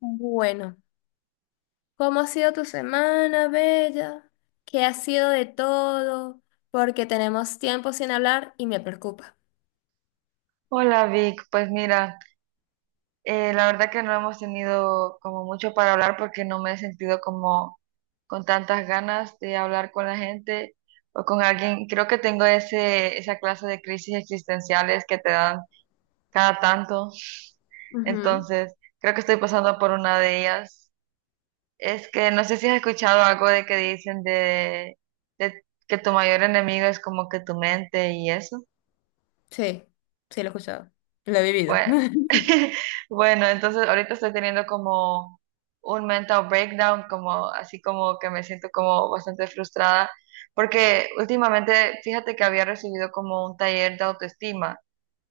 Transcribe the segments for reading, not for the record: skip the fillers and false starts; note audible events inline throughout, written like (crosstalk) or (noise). Bueno, ¿cómo ha sido tu semana, Bella? ¿Qué ha sido de todo? Porque tenemos tiempo sin hablar y me preocupa. Hola Vic, pues mira, la verdad que no hemos tenido como mucho para hablar porque no me he sentido como con tantas ganas de hablar con la gente o con alguien. Creo que tengo esa clase de crisis existenciales que te dan cada tanto. Ujú. Entonces, creo que estoy pasando por una de ellas. Es que no sé si has escuchado algo de que dicen de que tu mayor enemigo es como que tu mente y eso. Sí, sí, lo he escuchado. Lo he vivido. Bueno, (laughs) (laughs) bueno, entonces ahorita estoy teniendo como un mental breakdown, como así como que me siento como bastante frustrada, porque últimamente, fíjate que había recibido como un taller de autoestima,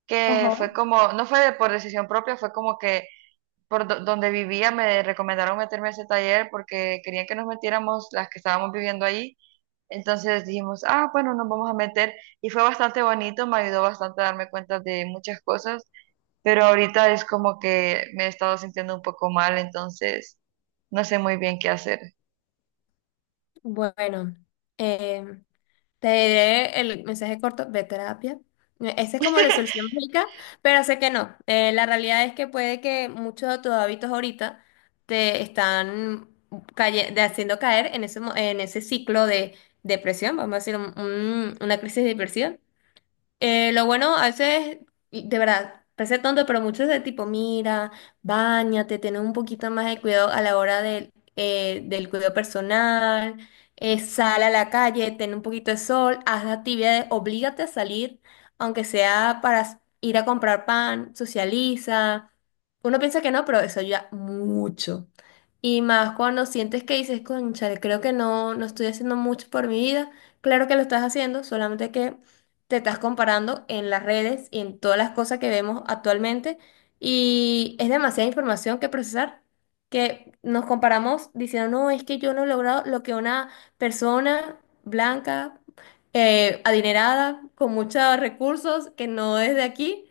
que Ajá. fue como, no por decisión propia, fue como que donde vivía me recomendaron meterme a ese taller porque querían que nos metiéramos las que estábamos viviendo ahí. Entonces dijimos, ah, bueno, nos vamos a meter y fue bastante bonito, me ayudó bastante a darme cuenta de muchas cosas, pero ahorita es como que me he estado sintiendo un poco mal, entonces no sé muy bien qué hacer. Bueno, em, Te diré el mensaje corto, ve a terapia. Esa es como la solución mágica, pero sé que no. La realidad es que puede que muchos de tus hábitos ahorita te están haciendo caer en ese, en ese ciclo de depresión, vamos a decir, una crisis de depresión. Lo bueno, a veces, y de verdad, parece tonto, pero muchos de tipo, mira, báñate, ten un poquito más de cuidado a la hora del, del cuidado personal, sal a la calle, ten un poquito de sol, haz actividades, oblígate a salir, aunque sea para ir a comprar pan, socializa. Uno piensa que no, pero eso ayuda mucho. Y más cuando sientes que dices, conchale, creo que no, no estoy haciendo mucho por mi vida. Claro que lo estás haciendo, solamente que te estás comparando en las redes y en todas las cosas que vemos actualmente y es demasiada información que procesar, que nos comparamos diciendo, no, es que yo no he logrado lo que una persona blanca, adinerada, con muchos recursos, que no es de aquí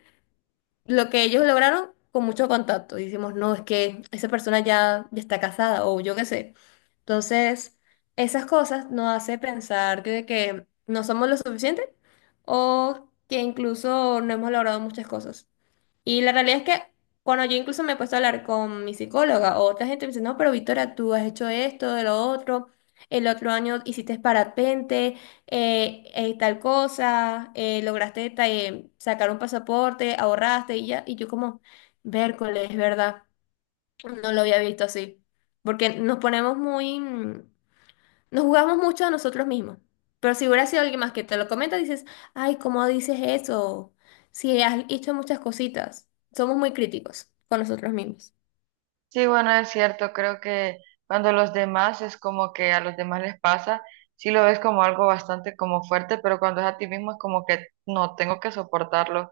lo que ellos lograron con mucho contacto. Y decimos, no, es que esa persona ya, ya está casada o yo qué sé. Entonces, esas cosas nos hace pensar de que no somos lo suficiente o que incluso no hemos logrado muchas cosas. Y la realidad es que cuando yo incluso me he puesto a hablar con mi psicóloga, o otra gente me dice, no, pero Victoria, tú has hecho esto, de lo otro, el otro año hiciste parapente, tal cosa, lograste sacar un pasaporte, ahorraste y ya. Y yo como, vércoles, es verdad, no lo había visto así. Porque nos ponemos muy, nos jugamos mucho a nosotros mismos. Pero si hubiera sido alguien más que te lo comenta, dices, ay, ¿cómo dices eso? Si has hecho muchas cositas. Somos muy críticos con nosotros mismos. Sí, bueno, es cierto, creo que cuando los demás es como que a los demás les pasa, sí lo ves como algo bastante como fuerte, pero cuando es a ti mismo es como que no, tengo que soportarlo,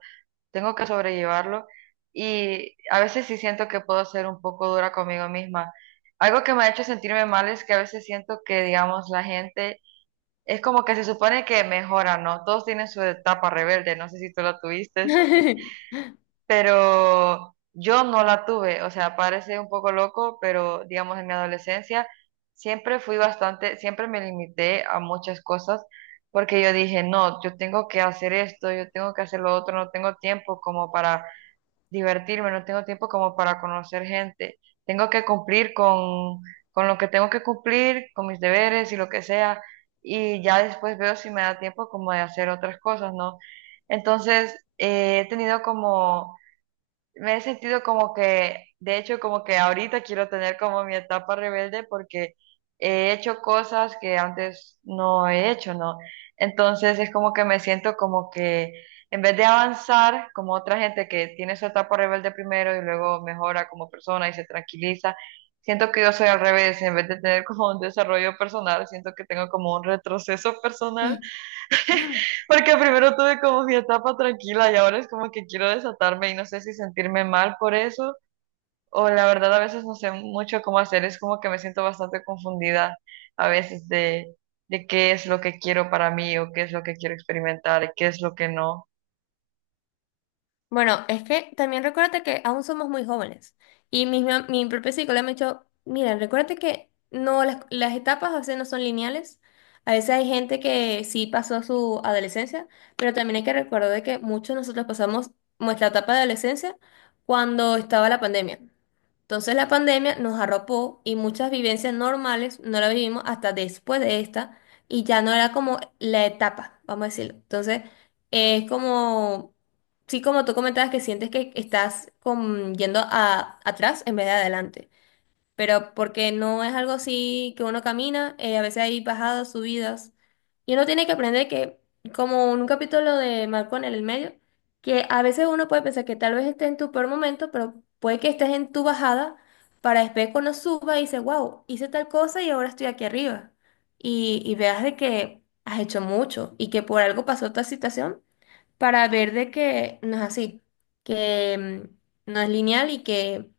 tengo que sobrellevarlo, y a veces sí siento que puedo ser un poco dura conmigo misma. Algo que me ha hecho sentirme mal es que a veces siento que, digamos, la gente es como que se supone que mejora, ¿no? Todos tienen su etapa rebelde, no sé si tú la tuviste, (laughs) pero yo no la tuve, o sea, parece un poco loco, pero digamos en mi adolescencia siempre fui bastante, siempre me limité a muchas cosas porque yo dije, no, yo tengo que hacer esto, yo tengo que hacer lo otro, no tengo tiempo como para divertirme, no tengo tiempo como para conocer gente. Tengo que cumplir con lo que tengo que cumplir, con mis deberes y lo que sea, y ya después veo si me da tiempo como de hacer otras cosas, ¿no? Entonces, he tenido como, me he sentido como que, de hecho, como que ahorita quiero tener como mi etapa rebelde porque he hecho cosas que antes no he hecho, ¿no? Entonces es como que me siento como que en vez de avanzar como otra gente que tiene su etapa rebelde primero y luego mejora como persona y se tranquiliza, siento que yo soy al revés, en vez de tener como un desarrollo personal, siento que tengo como un retroceso personal porque primero tuve como mi etapa tranquila y ahora es como que quiero desatarme y no sé si sentirme mal por eso o la verdad a veces no sé mucho cómo hacer, es como que me siento bastante confundida a veces de qué es lo que quiero para mí o qué es lo que quiero experimentar y qué es lo que no. Bueno, es que también recuérdate que aún somos muy jóvenes. Y mi propio psicólogo me ha dicho, mira, recuérdate que no, las etapas a veces no son lineales. A veces hay gente que sí pasó su adolescencia, pero también hay que recordar de que muchos de nosotros pasamos nuestra etapa de adolescencia cuando estaba la pandemia. Entonces la pandemia nos arropó y muchas vivencias normales no las vivimos hasta después de esta y ya no era como la etapa, vamos a decirlo. Entonces es como... Sí, como tú comentabas que sientes que estás yendo a, atrás en vez de adelante, pero porque no es algo así que uno camina, a veces hay bajadas, subidas, y uno tiene que aprender que, como en un capítulo de Malcolm en el medio, que a veces uno puede pensar que tal vez estés en tu peor momento, pero puede que estés en tu bajada para después cuando suba y dices, wow, hice tal cosa y ahora estoy aquí arriba, y veas de que has hecho mucho y que por algo pasó tal situación para ver de que no es así, que no es lineal y que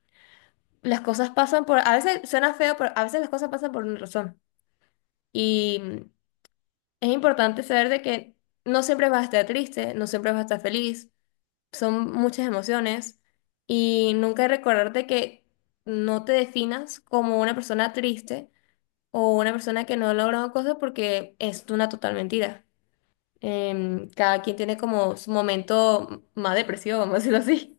las cosas pasan por, a veces suena feo, pero a veces las cosas pasan por una razón. Y es importante saber de que no siempre vas a estar triste, no siempre vas a estar feliz, son muchas emociones y nunca recordarte que no te definas como una persona triste o una persona que no ha logrado cosas porque es una total mentira. Cada quien tiene como su momento más depresivo, vamos a decirlo así.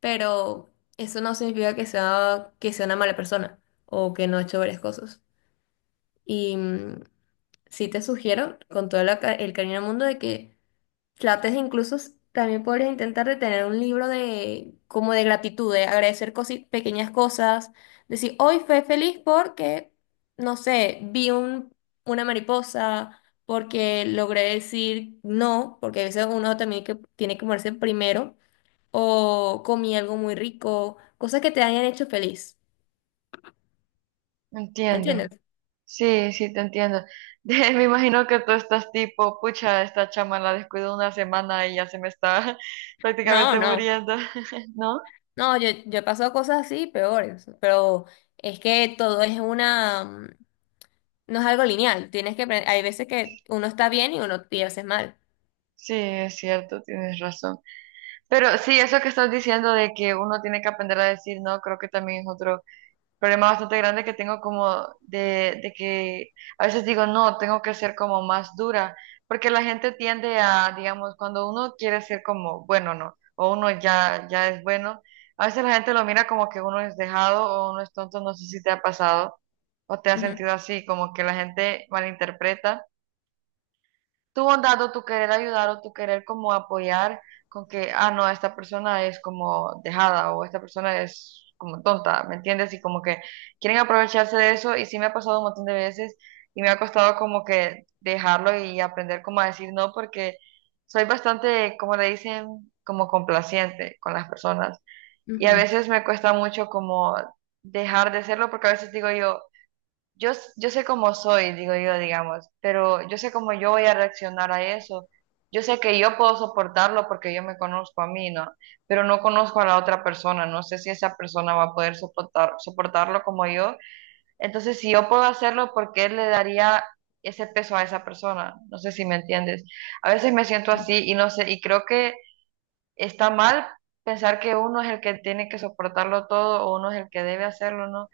Pero eso no significa que sea una mala persona o que no ha hecho varias cosas. Y sí te sugiero, con todo el cariño del mundo, de que trates de incluso, también podrías intentar de tener un libro de, como de gratitud, de agradecer pequeñas cosas, decir, hoy fue feliz porque, no sé, vi una mariposa. Porque logré decir no, porque a veces uno también que tiene que moverse primero o comí algo muy rico, cosas que te hayan hecho feliz, ¿me Entiendo. entiendes? Sí, sí, te entiendo. (laughs) De- me imagino que tú estás tipo, pucha, esta chama la descuido una semana y ya se me está (laughs) No, prácticamente no, muriendo, (laughs) ¿no? no, yo he pasado cosas así peores, pero es que todo es una, no es algo lineal, tienes que aprender, hay veces que uno está bien y uno y a veces mal. Sí, es cierto, tienes razón. Pero sí, eso que estás diciendo de que uno tiene que aprender a decir no, creo que también es otro problema bastante grande que tengo como de que a veces digo no, tengo que ser como más dura, porque la gente tiende a, digamos, cuando uno quiere ser como bueno, no, o uno ya es bueno, a veces la gente lo mira como que uno es dejado o uno es tonto, no sé si te ha pasado o te has Ujú, sentido así, como que la gente malinterpreta tu bondad o tu querer ayudar o tu querer como apoyar con que, ah, no, esta persona es como dejada o esta persona es como tonta, ¿me entiendes? Y como que quieren aprovecharse de eso y sí me ha pasado un montón de veces y me ha costado como que dejarlo y aprender como a decir no porque soy bastante, como le dicen, como complaciente con las personas y a ujú, veces me cuesta mucho como dejar de serlo porque a veces digo yo sé cómo soy, digo yo, digamos, pero yo sé cómo yo voy a reaccionar a eso. Yo sé que yo puedo soportarlo porque yo me conozco a mí, ¿no? Pero no conozco a la otra persona, no sé si esa persona va a poder soportarlo como yo. Entonces, si yo puedo hacerlo, ¿por qué le daría ese peso a esa persona? No sé si me entiendes. A veces me siento ujú. así y no sé, y creo que está mal pensar que uno es el que tiene que soportarlo todo o uno es el que debe hacerlo, ¿no?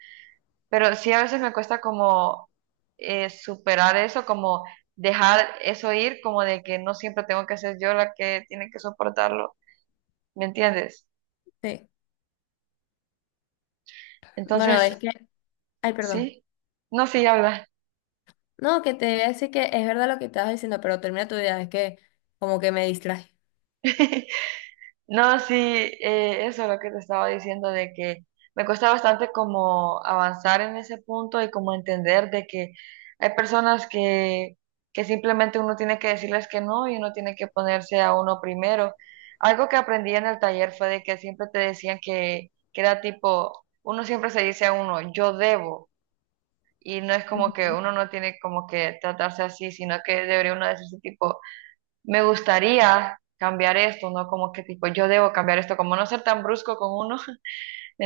Pero sí a veces me cuesta como superar eso, como dejar eso ir, como de que no siempre tengo que ser yo la que tiene que soportarlo, ¿me entiendes? Sí. Bueno, es Entonces, que, ay, perdón. sí, no, sí, habla. No, que te voy a decir que es verdad lo que estabas diciendo, pero termina tu idea, es que como que me distraje. (laughs) No, sí, eso es lo que te estaba diciendo de que me cuesta bastante como avanzar en ese punto y como entender de que hay personas que simplemente uno tiene que decirles que no y uno tiene que ponerse a uno primero. Algo que aprendí en el taller fue de que siempre te decían que era tipo, uno siempre se dice a uno, yo debo, y no es como que Ujú, uno no tiene como que tratarse así, sino que debería uno decirse tipo, me gustaría cambiar esto, ¿no? Como que tipo, yo debo cambiar esto, como no ser tan brusco con uno, (laughs)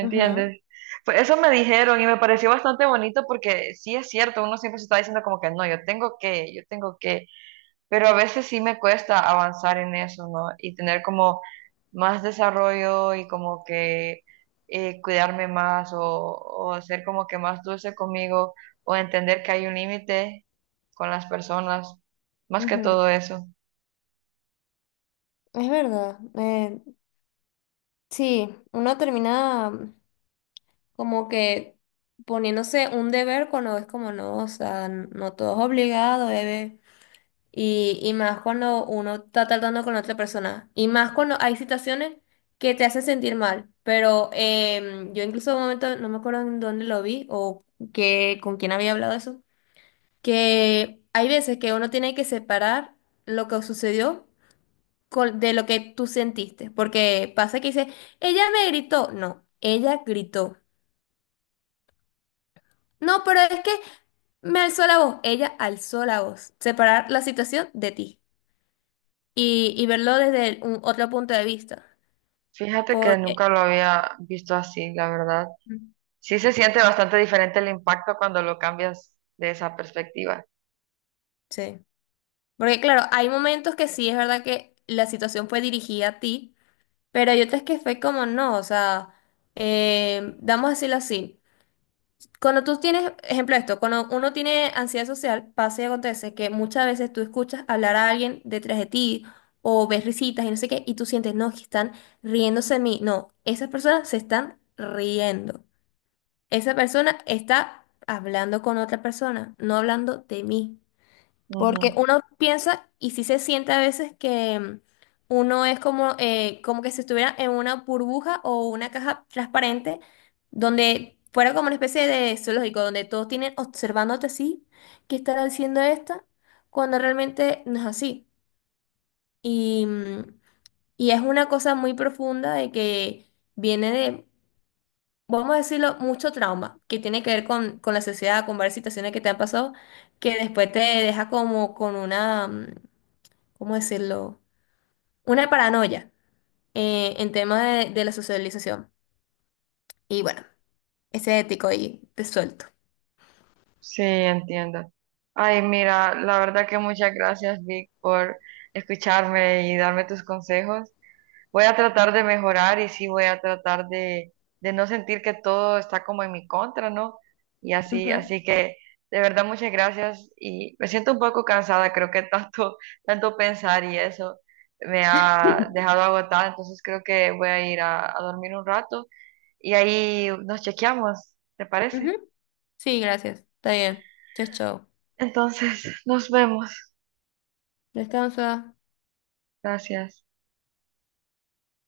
ujú, Pues eso me dijeron y me pareció bastante bonito porque sí es cierto, uno siempre se está diciendo como que no, yo tengo que, pero a veces sí me cuesta avanzar en eso, ¿no? Y tener como más desarrollo y como que cuidarme más o ser como que más dulce conmigo o entender que hay un límite con las personas, más que ujú. todo eso. Es verdad. Sí, uno termina. Como que poniéndose un deber cuando es como no, o sea, no todo es obligado, bebé. Y más cuando uno está tratando con otra persona. Y más cuando hay situaciones que te hacen sentir mal. Pero yo incluso en un momento, no me acuerdo en dónde lo vi o que, con quién había hablado eso, que hay veces que uno tiene que separar lo que sucedió de lo que tú sentiste. Porque pasa que dice, ella me gritó. No, ella gritó. No, pero es que me alzó la voz, ella alzó la voz. Separar la situación de ti y verlo desde otro punto de vista. Fíjate que Porque, nunca lo había visto así, la verdad. Mm. Sí se siente bastante diferente el impacto cuando lo cambias de esa perspectiva. sí. Porque claro, hay momentos que sí es verdad que la situación fue dirigida a ti, pero hay otras que fue como no, o sea, vamos a decirlo así. Cuando tú tienes, ejemplo de esto, cuando uno tiene ansiedad social, pasa y acontece que muchas veces tú escuchas hablar a alguien detrás de ti o ves risitas y no sé qué, y tú sientes, no, que están riéndose de mí. No, esas personas se están riendo. Esa persona está hablando con otra persona, no hablando de mí. Ujú. Porque uno piensa y sí se siente a veces que uno es como, como que si estuviera en una burbuja o una caja transparente donde fuera como una especie de zoológico, donde todos tienen observándote así, ¿qué estará haciendo esta? Cuando realmente no es así. Y, mm, y es una cosa muy profunda de que viene de, vamos a decirlo, mucho trauma, que tiene que ver con la sociedad, con varias situaciones que te han pasado, que después te deja como con una... ¿cómo decirlo? Una paranoia en temas de la socialización. Y bueno, ese ético ahí te suelto. Sí, entiendo. Ay, mira, la verdad que muchas gracias, Vic, por escucharme y darme tus consejos. Voy a tratar de mejorar y sí voy a tratar de no sentir que todo está como en mi contra, ¿no? Y así, así que de verdad muchas gracias y me siento un poco cansada, creo que (laughs) tanto pensar y eso me ha dejado agotada, entonces creo que voy a ir a dormir un rato y ahí nos chequeamos, ¿te Ujú, parece? ujú. Sí, gracias. Está bien. Chao, chao. Entonces, nos vemos. Descansa. Gracias.